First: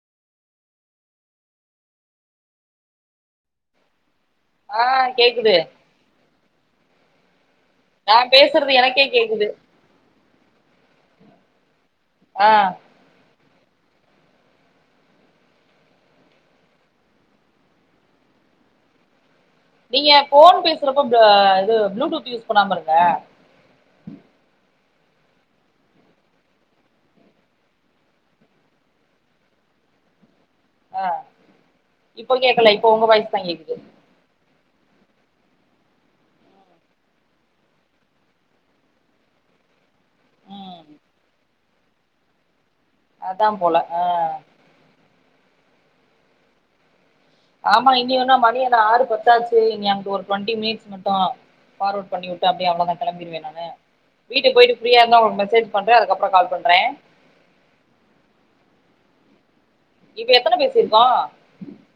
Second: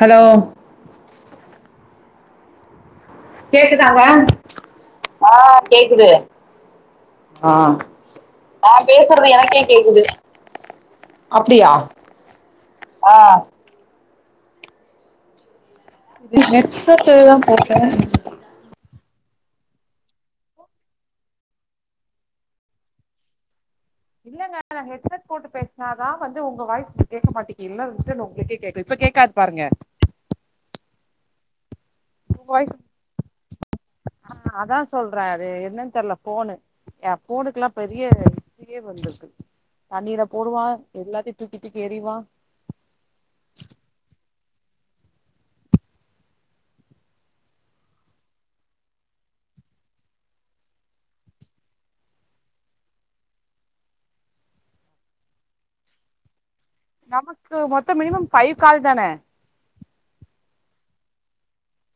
Hello கேக்குதாங்க ஆ கேக்குது ஆ நா நா பேசுறது எனக்கே பேசுறது கேக்குது எனக்கே கேக்குது ஆ ஆ இது ஹெட் செட்டுதா போட்டே நீங்க ஃபோன் பேசுறப்ப ப இது ப்ளூடூத் யூஸ் பண்ணாம இருங்க இல்லேங்க நா ஹெட்செட் போட்டு பேசுனாதா வந்து உங்க வாய்ஸ் உங்களுக் கேக்க மாட்டேக்கி இல்ல அது முஸ்ட்டே நோ உங்களுக்கே கேக்குது இப்ப கேக்காத் பாருங்க ஆ இப்போ கேக்கல இப்ப உங்க வாய்ஸ் தா கேக்குது ஆ அதா சொல்றே அது என்னன் தெர்ல ஃபோனு எயா ஃபோனுக்கெல்லா பெரிய இஸ்ட்ரியே வந்திருக்கு தண்ணீல போடுவா ம் எல்லாத்தையு தூக்கி தூக்கி எறிவா அதா போல ஆ ஆமா இனி என்ன மணி என்ன ஆறு பத்தாச்சு இனி அங்குட்டு ஒரு டுவெண்டி மினிட்ஸ் மட்டு ஃபார்வட் பண்ணி விட்டா அப்டியே அவ்ளதா கெளம்பிடுவே நானு வீட்டுக்‌‌ பொயிட்டு ஃப்ரீயா இருந்தா உனக்கு மெசேஜ் பண்றே அதுக்கப்றோ கால் பண்றே நமக்கு மொத்தம் மினிமம் ஃபை கால் தானே இப்ப எத்தன பேசிருக்கோ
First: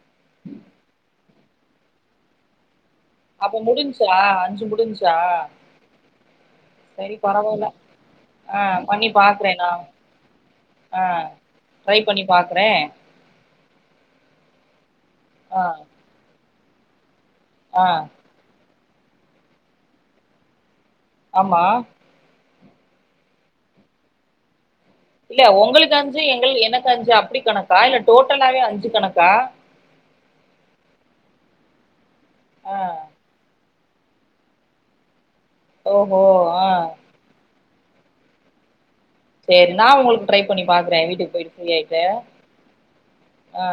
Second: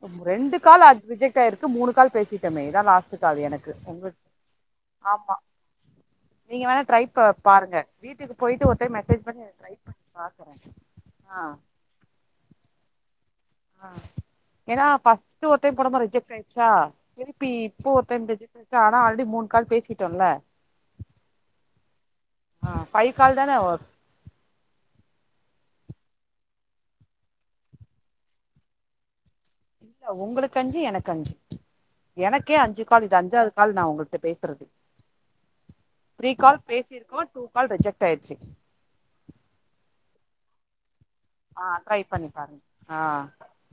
ம் ரெண்டு கால் அப்டேட் ஆயிருக்கு மூணு பேசிட்டமே இத்தா லாஸ்ட் ஒத்துக்காது அப்ப எனக்கு உங்க முடிஞ்ச்சா அஞ்சு முடிஞ்ச்சா நீங்க வேணா ட்ரை சரி பா‌ பரவால்ல பாருங்க வீட்டுக்கு ஆ பொயிட்டு ஒரு டைம் மெசேஜ் பண்ணி பாக்குறே நா ட்ரை பண்ணி பாக்குறே ஆ ட்ரை பண்ணி பாக்கறே ஆ ஏனா ஃபஸ்ட்டு ஒரு ஆ டைம் போடும்போது ரிஜெக்ட் ஆயிச்சா திருப்பி ஆ இப்போ ஒரு டைம் ரிஜெக் ரிஜெக்ட் ஆனா ஆல்ரெடி மூணு கால் பேசிட்டோல ஆமா ஆ ஃபை கால் தானே ஒருத் இல்ல உங்களுக்கு அஞ்சு எங்கள் எனக்கு அஞ்சு அப்டி கணக்கா இல்ல டோட்டலாவே அஞ்சு கணக்கா இல்ல உங்களுக்கு அஞ்சி எனக்கு அஞ்சி எனக்கே ஆ அஞ்சி கால் இது அஞ்சாது கால் நா உங்கள்ட பேசுறது ஓஹோ த்ரீ கால் ஆ பேசிருக்கோ டூ கால் ரிஜெக்ட் ஆயிர்சி சேரி நா உங்களுக்கு ட்ரை பண்ணி பாக்றே வீட்டுக்கு போயிட்டு ஃப்ரீ ஆயிட்டு ஆ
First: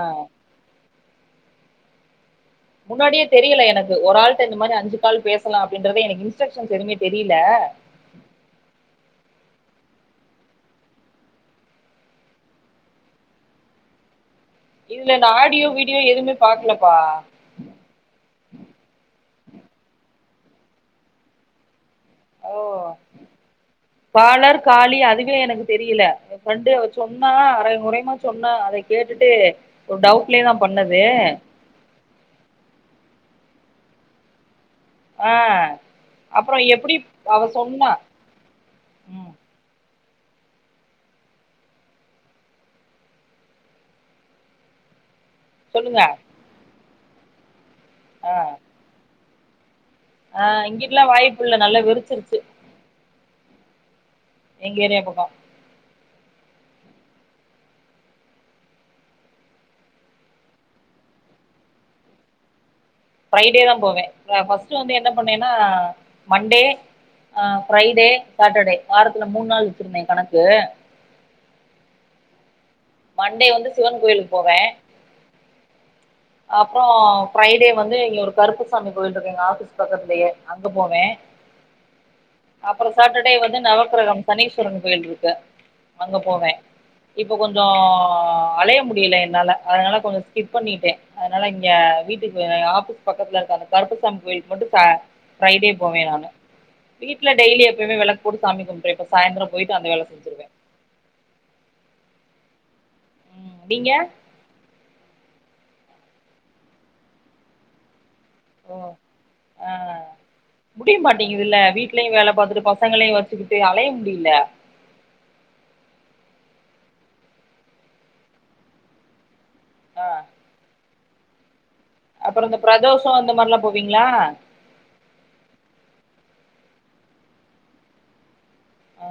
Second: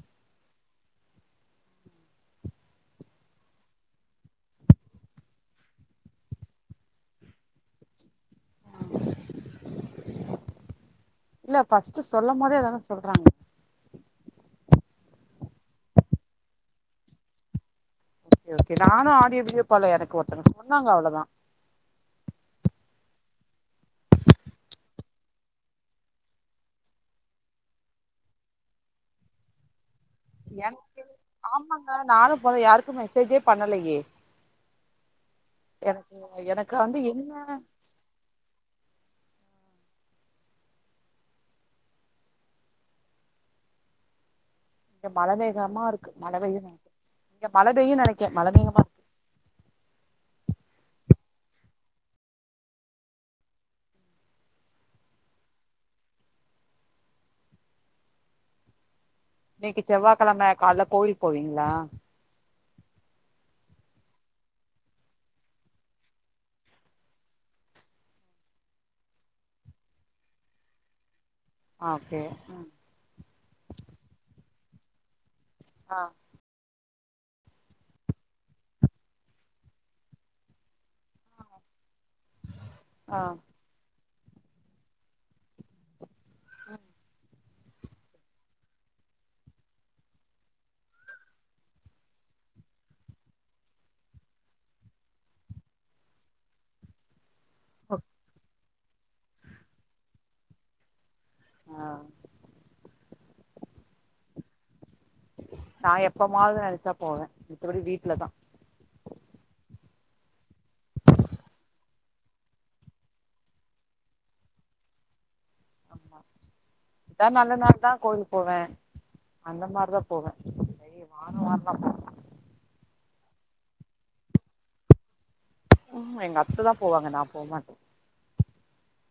முன்னாடியே தெரியல எனக்கு ஒரு ஆள்ட இந்த மாரி அஞ்சு கால் பேசலா அப்டின்றது எனக்கு இன்ஸ்ட்ரக்ஷன்ஸ் எதுவுமே தெரியில இல்ல ஃபர்ஸ்ட் சொல்லும் போதே அதானே சொல்றாங்க இதுல இந்த ஆடியோ வீடியோ எதுமே பாக்லப்பா ஓக்கே ஓக்கே நானு ஆடியோ வீடியோ பாக்லே எனக்கொருத்தங்க சொன்னாங்க அவ்ளதா பாலர் காலி அதுவே எனக்கு தெரியல எ ஃப்ரெண்டு அவ சொன்னா அரைங்குறையுமா சொன்னா அத கேட்டுட்டு ஒரு டவுட் ஆமாக்கா நானு போ யாருக்கு மெசேஜே பண்ணலயே ஆ அப்றோ எப்டிப் அவ சொன்னா ம் இங்க மழ சொல்லுங்க மேகமாருக்கு மழ பெய்யு நெனைக்கே இங்க மழ பெய்யு நெனைக்கே ஆ மழ மேகமாருக்கு ஆ இங்கிட்லா வாய்ப்பில்ல நல்லா வெறுச்சுருச்சு எங்க ஏரியா பக்கோ இன்னிக்கி செவ்வா கெழம கால்ல கோயில் போவீங்களா. ஃப்ரைடே தா போவே ஃபஸ்ட்டு வந்து என்ன பண்ணேனா மண்டே ஆ ஃப்ரைடே சாட்டர்டே வாரத்துல மூண் நாள் வச்சுருந்தே கணக்கு ஆ ஓகே மண்டே வந்து சிவன் கோயில்க்கு போவே ஆ அப்ரோ ஃப்ரைடே வந்து இங்க ஒரு கருப்பசாமி கோயிலிருக்கு எங்க ஆஃபீஸ் பக்கத்லயே அங்க போவே அப்ரோ சாட்டர்டே வந்து நவக்கிரகம் பன்னீஸ்வரன் கோயில்ருக்கு அங்க போவே இப்ப கொஞ்சோ அழய முடில என்னால அதனால கொஞ்சோ ஸ்கிப் பண்ணிட்டே அதனால இங்க வீட்டுக்கு ஆஃபீஸ் பக்கத்துலருக்க அந்த கருப்பசாமி கோயில்க்கு மட்டு பெ ஃப்ரைடே போவே நானு வீட்ல டெய்லி எப்பைமே வெளக்கு போட்டு சாமி கும்ட்ருவே இப்ப சாய்ந்தரம் பொயிட்டு அந்த வேல செஞ்சுருவே ஆ நீங்க நா எப்பமாது நெனச்சா போவே மித்தபடி வீட்லதா ஓ ஆ முடிய மாட்டீங்குதுல வீட்லயு வேல பாத்துட்டு பசங்களையு வச்சுக்குட்டு அலைய முடில ஆமா எதா நல்ல நாள்னா கோயில்க்‌கு போவே அந்த மாரிதா ஆ போவே செரி நானு வர்லா தா அப்றொ இந்த பிரதோஷோ அந்த மார்லா போவீங்களா ம் எங்க அத்த தா போவாங்க நா போமாட்ட ஆ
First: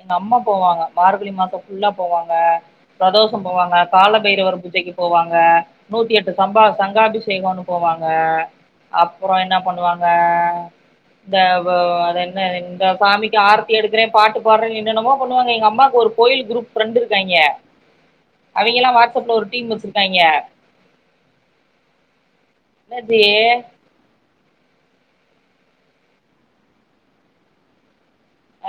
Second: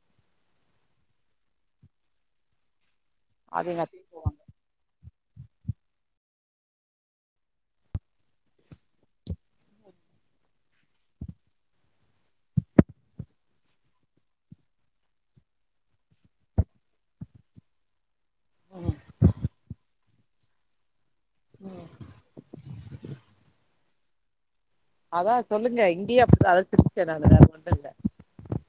எங்க அம்மா போவாங்க மார்கழி மாசோ ஃபுல்லா போவாங்க பிரதோஷ் போவாங்க கால இரவ் ஒரு பூஜைக்கு போவாங்க நூத்தி எட்டு சம்பா சங்காபிஷேகனு போவாங்க அப்றோ என்ன பண்ணுவாங்க இந்த அது என்ன இந்த சாமிக்கு ஆர்த்தி எடுக்றே பாட்டு பாட்ற என்னனமோ பண்ணுவாங்க எங்க அம்மாக்கு ஒரு கோயில் குரூப் ஃப்ரெண்டு இருக்காய்ங்க அவிங்கல்லா வாட்ஸ்அப்ல ஒரு டீம் வச்சிருக்காய்ங்க ம் என்ன டி அதா சொல்லுங்க இங்கயு அப்டிதா அதாது திருச்சி [unintelligible] வேற ஒன்னு இல்ல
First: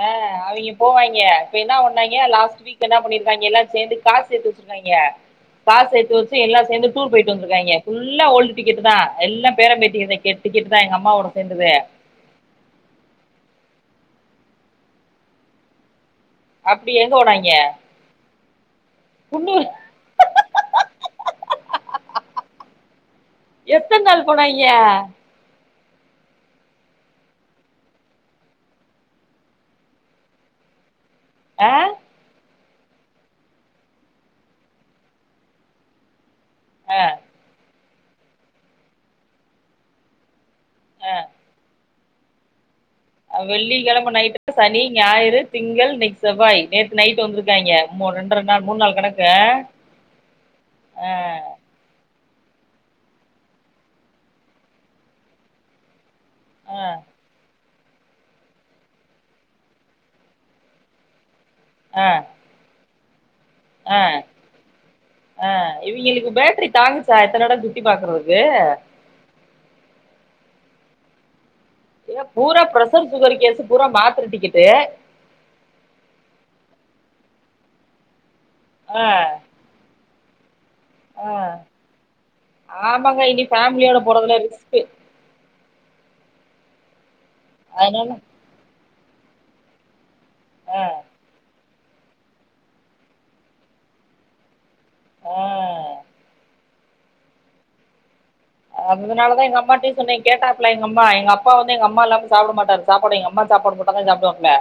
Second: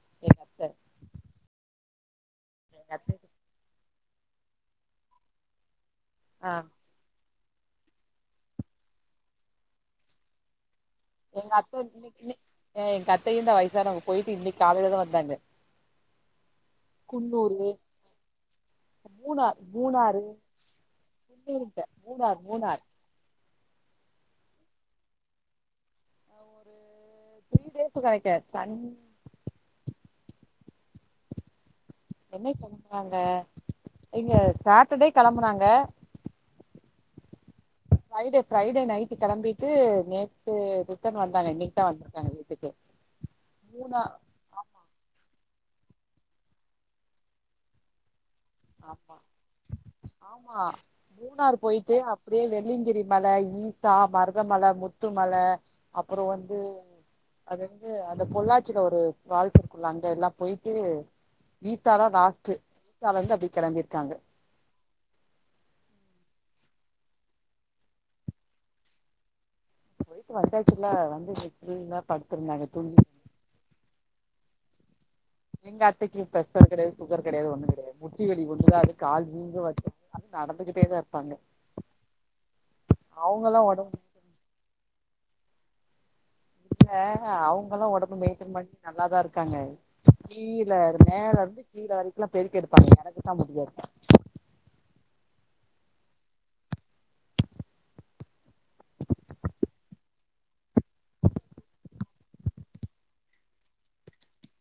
அ அவிங்க போ வாய்ங்க இப்ப என்ன ஒன்னாங்கிய லாஸ்ட் வீக் என்ன பண்ணிருக்காய்ங்க எல்லாரு சேந்து காஸ் சேத்வச்சுருக்காயிங்க காஸ் சேத்துவச்சு எல்லார் சேந்து டூர் பொயிட்டு வந்துருக்காய்ங்க ஃப்புல்லா ஓல்டு டிக்கெட்டு தா எல்லா பேர பேத்தி தா கெட்டிக்கெட் தா எங்க அம்மாவோட சேந்தது [inaudible] அ எங்க அத்தையு தா வயசானவங்க பொயிட்டு இன்னிக்காலைல தா வந்தாங்க அப்டி எங்க போனாய்ங்க மூணார் குன்னூர் மூணாறு டூரிஸ்டு மூணார் மூணார் எத்தன் நாள் போனாய்ங்க ஒரு த்ரீ டேஸ் நெனைக்க சன் அ என்னைக் கெளம்புனாங்க இங்க சாட்டர்டே கெளம்புனாங்க அ ஃப்ரைடே ஃப்ரைடே நைட் கெளம்பிட்டு நேத் விட்டு ரிட்டன் வந்தாங்க இன்னைக் தா வந்தாங்க வீட்டுக்கு வெள்ளிக்கிழம நைட்டுட்டு சனி ஞாயிறு திங்கள் இன்னைக்கு செவ்வாய் நேத்து நைட் வந்துருக்காங்கிய ஆமா ரெண்டற நாள் மூணு நாள் கணக்கு அ ஆ போயிட்டு அப்டியே வெள்ளிங்கிரி மல ஈசா மருதமல முத்துமல அப்புறோ வந்து ஆ அ அது வந்து அந்த பொள்ளாச்சியில ஒரு ஃபால்ஸ் இருக்குல்ல அங்க எல்லா போயிட்டு கீத்தா தா லாஸ்ட்டு கீத்தா வந்து அப்டி அ ஆ இவிங்களுக்கு பேட்டரி தாங்குச்சா எத்தன இடோ சுத்தி பாக்குறதுக்கு போயிட்டு வந்தாச்சுல்ல வந்து இது பூரா ப்ரெஷர் சுகர் கேஸ்ஸு பூரா மாத்தர டிக்கெட்டு எங்க அத்தைக்கு பெஸர் கெடையாது சுகர் கெடையாது ஒண்ணு கெடையாது முட்டி வெலி ஒண்ணுதா அது ஆ கால் வீங்க வச்ச அத்த நடந்துகிட்டே தா இரு ஆ ஆமாங்க இனி ஃபேமிலியோட போறதுல ரிஸ்க்கு இல்ல அவங்கெல்லா அதனால உடம்பு மெயின்டெயன் பண்ணி நல்லாதா இருக்காங்க கீழ ஆ மேல இருந்து கீழ வரைக்கு பெருக்கி எடுப்பாங்க எனக்கு தா முடியாது ஆ அதனால தா எங்க அம்மாட்டே சொன்ன கேட்டாப்பல எங்கம்மா எங்க அப்பா வந்து எங்க அம்மா இல்லாம சாப்பட மாட்டாரு சாப்பாடு எங்க அம்மா சாப்பாடு போட் டாதா சாப்டுவாப்ல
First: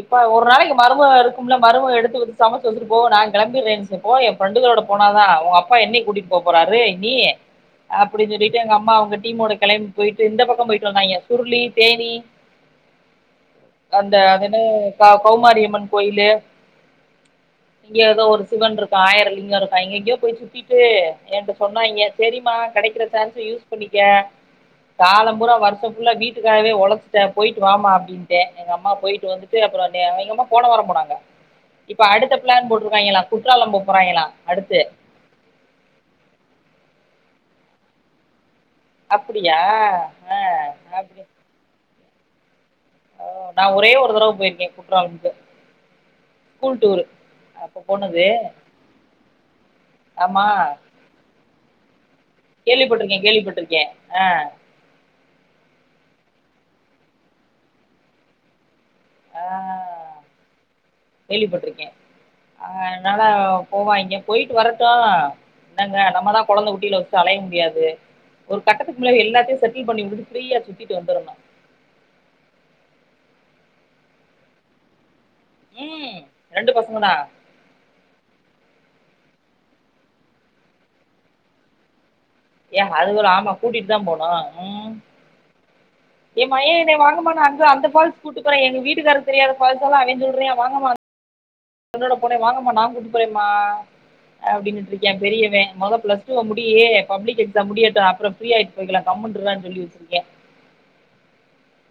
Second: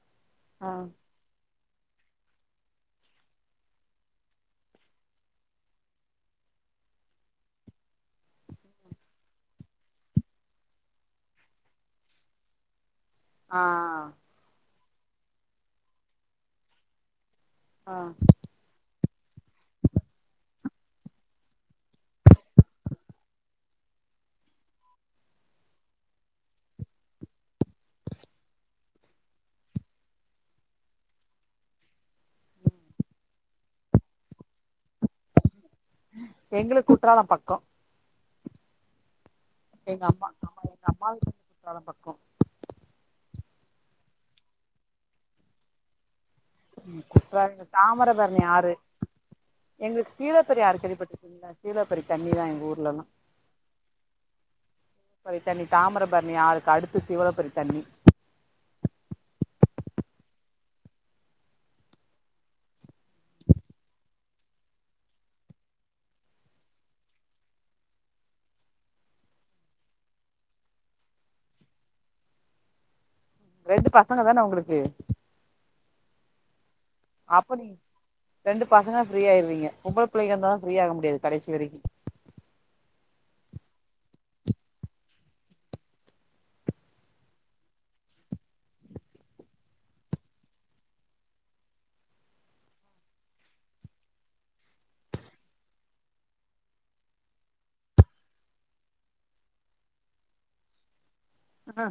இப்ப ஒரு நாளைக்கு மருமக இருக் குல மருமவ எடுத்து குடுத்து சமச்சு வச்சிட்டு போ நா கெளம்பிருவே என் ஃப்ரெண்டுகளோட போன தா உன் அப்பா என்னைக் கூட்டிட் போ போறாரு இனி அப்டின்னு சொல்லிட்டு எங்க அம்மா அவுங்க டீமோட கெளம்பி போயிட்டு இந்த பக்கோ போயிட்டு வந்தாங்கிய சுருளி தேனி ஆ அந்த அது என்ன கௌமாரியம்மன் கோயிலு இங்க ஏதோ ஒரு சிவன்ருக்கா ஆயிரோலிங்கோ இருக்கா எங்கெங்கயோ போய் சுத்திட்டு என்ட்ட சொன்னாய்ங்க செரி மா கெடைக்கிற சான்ஸ யூஸ் பண்ணிக்க காலோ பூரா வருஷோ ஃபுல்லா வீட்டுக்காகவே ஒழச்சுட்ட போயிட்டு வாமா அப்டி ந்தே எங்க அம்மா போய்ட்டு வந்துட்டு அப்றோ எங்க அம்மா போன வரோ போனாங்க இப்ப அடுத்த ப்ளான் போட்ருக்காய்ங்களா குற்றாலோ போ போறாய்ங்களா அடுத்து எங்களுக்கு குற்றாலோ பக்கோ அப்டியா ஆ அப்டி குற்றாலோ பக்கோ நா ஒரே ஒரு தடவ போயிருக்கே குற்றாலம்க்கு ஸ்கூல் ம் டூர் குற்றாலோ இந்த அப்ப போனது தாமரபரணி ஆறு எங்களுக்கு ஆமா சீலப்பறி ஆறு கேள்விபட்ருக்கீங்ளா சீலப்பறி தண்ணி தா எங்க ஊர்ல லா கேள்விப்பட்டிருக்கேன் கேள்விப்பட்டிருக்கேன் ஆ பறி தண்ணி தாமிரபரணி ஆறுக்கு அடுத்து சீவலப்பறி தண்ணி கேள்விப்பட்ருக்கே ஆ அதனால போவாய்ங்க போயிட்டு வரட்டு என்னங்க நம்மதா கொழந்த குட்டியில வச்சு அலைய முடியாது ஒரு கட்டத்துக்குள்ளல எல்லாத்தையு செட்டில் பண்ணி விட்டு ஃப்ரீயா சுத்திட்டு வந்தருனு ரெண்டு பசங்க தான உங்களுக்கு ம் ரெண்டு பசங்க தா அப்போ நீங்க ரெண்டு பசங்க ஃப்ரீ ஆயிறிங்க பொம்பள புள்ளைங்க இருந்தா ஃப்ரீய ஆக முடியாது கடைசி வரைக்கு ஏ அது ஒரு ஆமா கூட்டிட்டு தா போனு ம் எ மயே என்னய வாங்கமா நா அங்க அந்த ஃபால்ஸுக்கு கூட்டுபோறே எங்க வீட்டுக்காரர்க்கு தெரியாத ஃபால்ஸெல்லா அவெ சொல்றா வாங்கமா என்னோட பொண்ணு வாங்கம்மா நா கூட்டு போறேம்மா அப்டினுட்ருக்கா பெரியவே மொத ப்ளஸ் டூ வ முடி பப்ளிக் எக்ஸாம் முடியட்டு அப்றோ ஃப்ரீயாயிட்டு போய்க்கலா கம்முண்ணு இட்றானு சொல்லி வெச்சிருக்கே ஆ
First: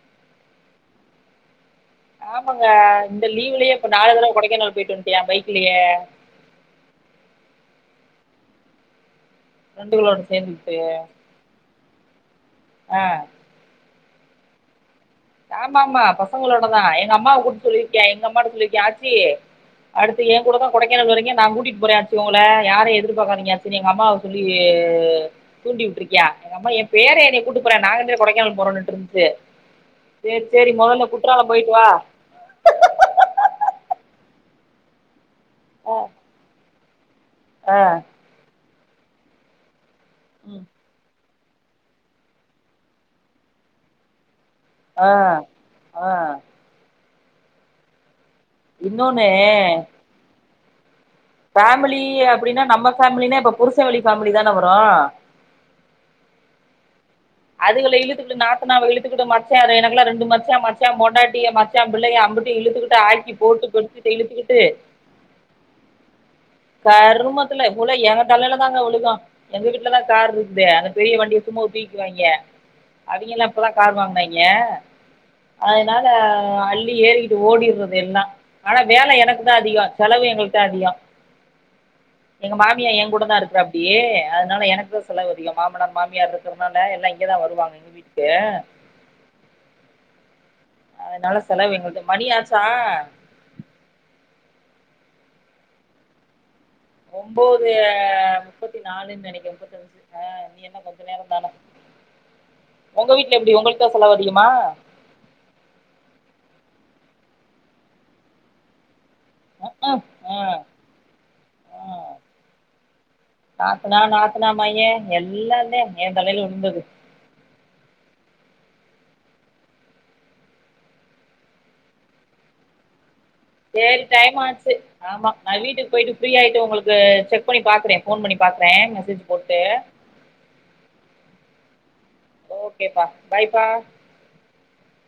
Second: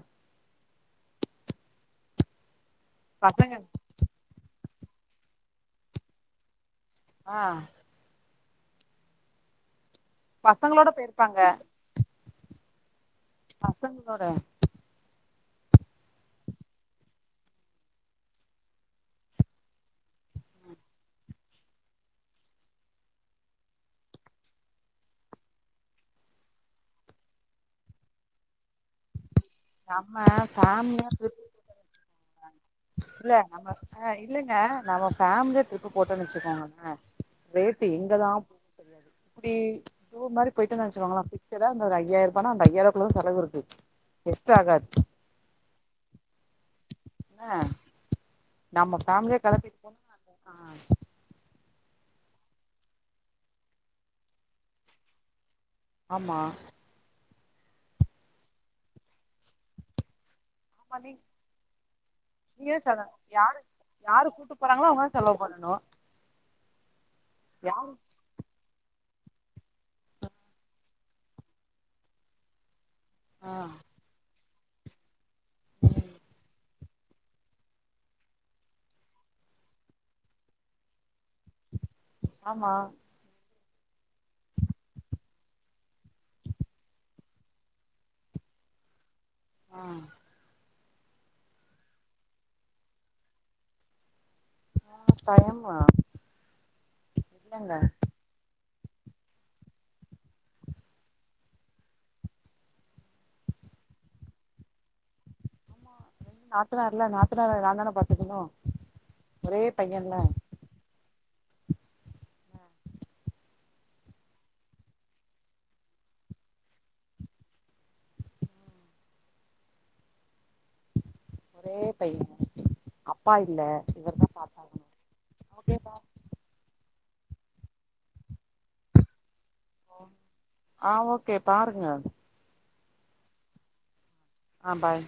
ஆமாங்க இந்த லீவ்லயே இப்ப நாலு தடவ கொடைக்கானல் போயிட்டு வந்துட்டியா பைக்லயே ஆ ஃப்ரெண்டுகளோடு பசங்களோட போய்ருப்பாங்க ஆ பசங்ளோட ஆமாமா பசங்களோட தா எங்க அம்மாவ கூப்ட்டு சொல்லிருக்யா எங்க அம்மாட்ட சொல்லிருக்யா ஆச்சி அடுத்து எ கூட தா கொடைக்கானல் வரீங்க நா கூட்டிட்டு போறே ஆச்சி ஒங்கள யாரையு எதிர்பாக்காதீங்க ஆச்சினு எங் அம்மாவ சொல்லி தூண்டி விட்டுருக்யா எங்க அம்மா எ பேரே என்ன கூட்டு போறா நாங்க ரெண்டு பேரு கொடைக்கானல் போறனுட்டுருந்துச்சு நம்மா பேம்லியா டிரிப் போயிட்டு வா இல்ல நம்ம ஆ இல்லங்க நம்ம ஃபேமிலியா ட்ரிப்பு ஆ போட்டோனு வச்சுக்கோங்கங்க ஆ ரேட்டு எங்கதா [inaudible] தெரியாது இப்டி டூர் மாரி ம் போய்ட்டோனு வச்சுக்கோங்களே ஃபிக்ஸ்ஸடா அந்த ஒரு ஐயாயிரூபானா அந்த ஐயாருவாக்குள்ள செலவிருக்கு எக்ஸ்ட்டா ஆகாது ஆ ஆ ஆ நம்ம இன்னொன்று ஃபேம்லியா கெலப்பிட்டு போணா [inaudible] ஃபேமூலி அப்டின்னா நம்ம ஃபேமிலினா இப்ப புருச வழி ஃபேமிலி தானே வரு ஆமா அதுகல இழுத்துக்கிட்டு நாத்தனாவ இழுத்துக்கிட்டு மச்சாரு எனக்குல்லா ரெண்டு மச்சா சா பொண்டாட்டிய மச்சா பிள்ளைக அம்புட்டயு இழுத்துக்கிட்டு ஆக்கி போட்டு [unintelligible] இழுத்துக்கிட்டு கருமத்துல போல எங்கத் தலைல தாங்க விழுகு எங்க வீட்ல தா கார் இருக்குதே அந்த பெரிய வண்டி சுமோவ தூ க்குவாய்ங்க அவிங்கெல்லா இப்பத்தா கார் வாங்குனாய்ங்க அதனால அள்ளி ஏறி ஓடிற்றது எல்லா ஆனா வேல எனக்கு தா அதிகோ செலவு எங்களுக்கு தா அதிகோ எங்க மாமியா என் கூட தா இருக்கறாப்டி அதனால எனக்கு தா செலவு அதிகோ மாமனார் மாமியார் இருக்கற இங்கதா வருவாங்க எங்க வீட்டுக்கு ஆ அதனால செலவு எங்கள்து மணியாச்சா ஆஹ் டயம்மா ஒன்போது முப்பத்தி நாலுன் நெனைக்கிற முப்பத்தஞ்சு ஆஹ் நீ என்ன கொஞ்ச நேரோந் தானே உங்க வீட்டுல எப்டி உங்களுக்குதா செலவு அதிகமா நாத்தநார் இல்ல நாத்தநார நா தானே பாத்துக்கணு உக்கு ஹ் ஹ் நாத்தனா நாத்தனா மயே எல்லாந்தே என் தலையில விழுந்தது ஒரே பைய அப்பா இல்ல சேரி டைம் ஆச்சு ஆமா நா வீட்டுக்கு போய்ட்டு ஃப்ரீயாய்ட்டு உங்களுக்கு செக் பண்ணி பாக்குறே ஃபோன் பண்ணி பாக்குறே மெசேஜ் போட்டு ஆ ஓகே பாருங்க ஓகேப்பா பாய்ப்பா ஆ பாய்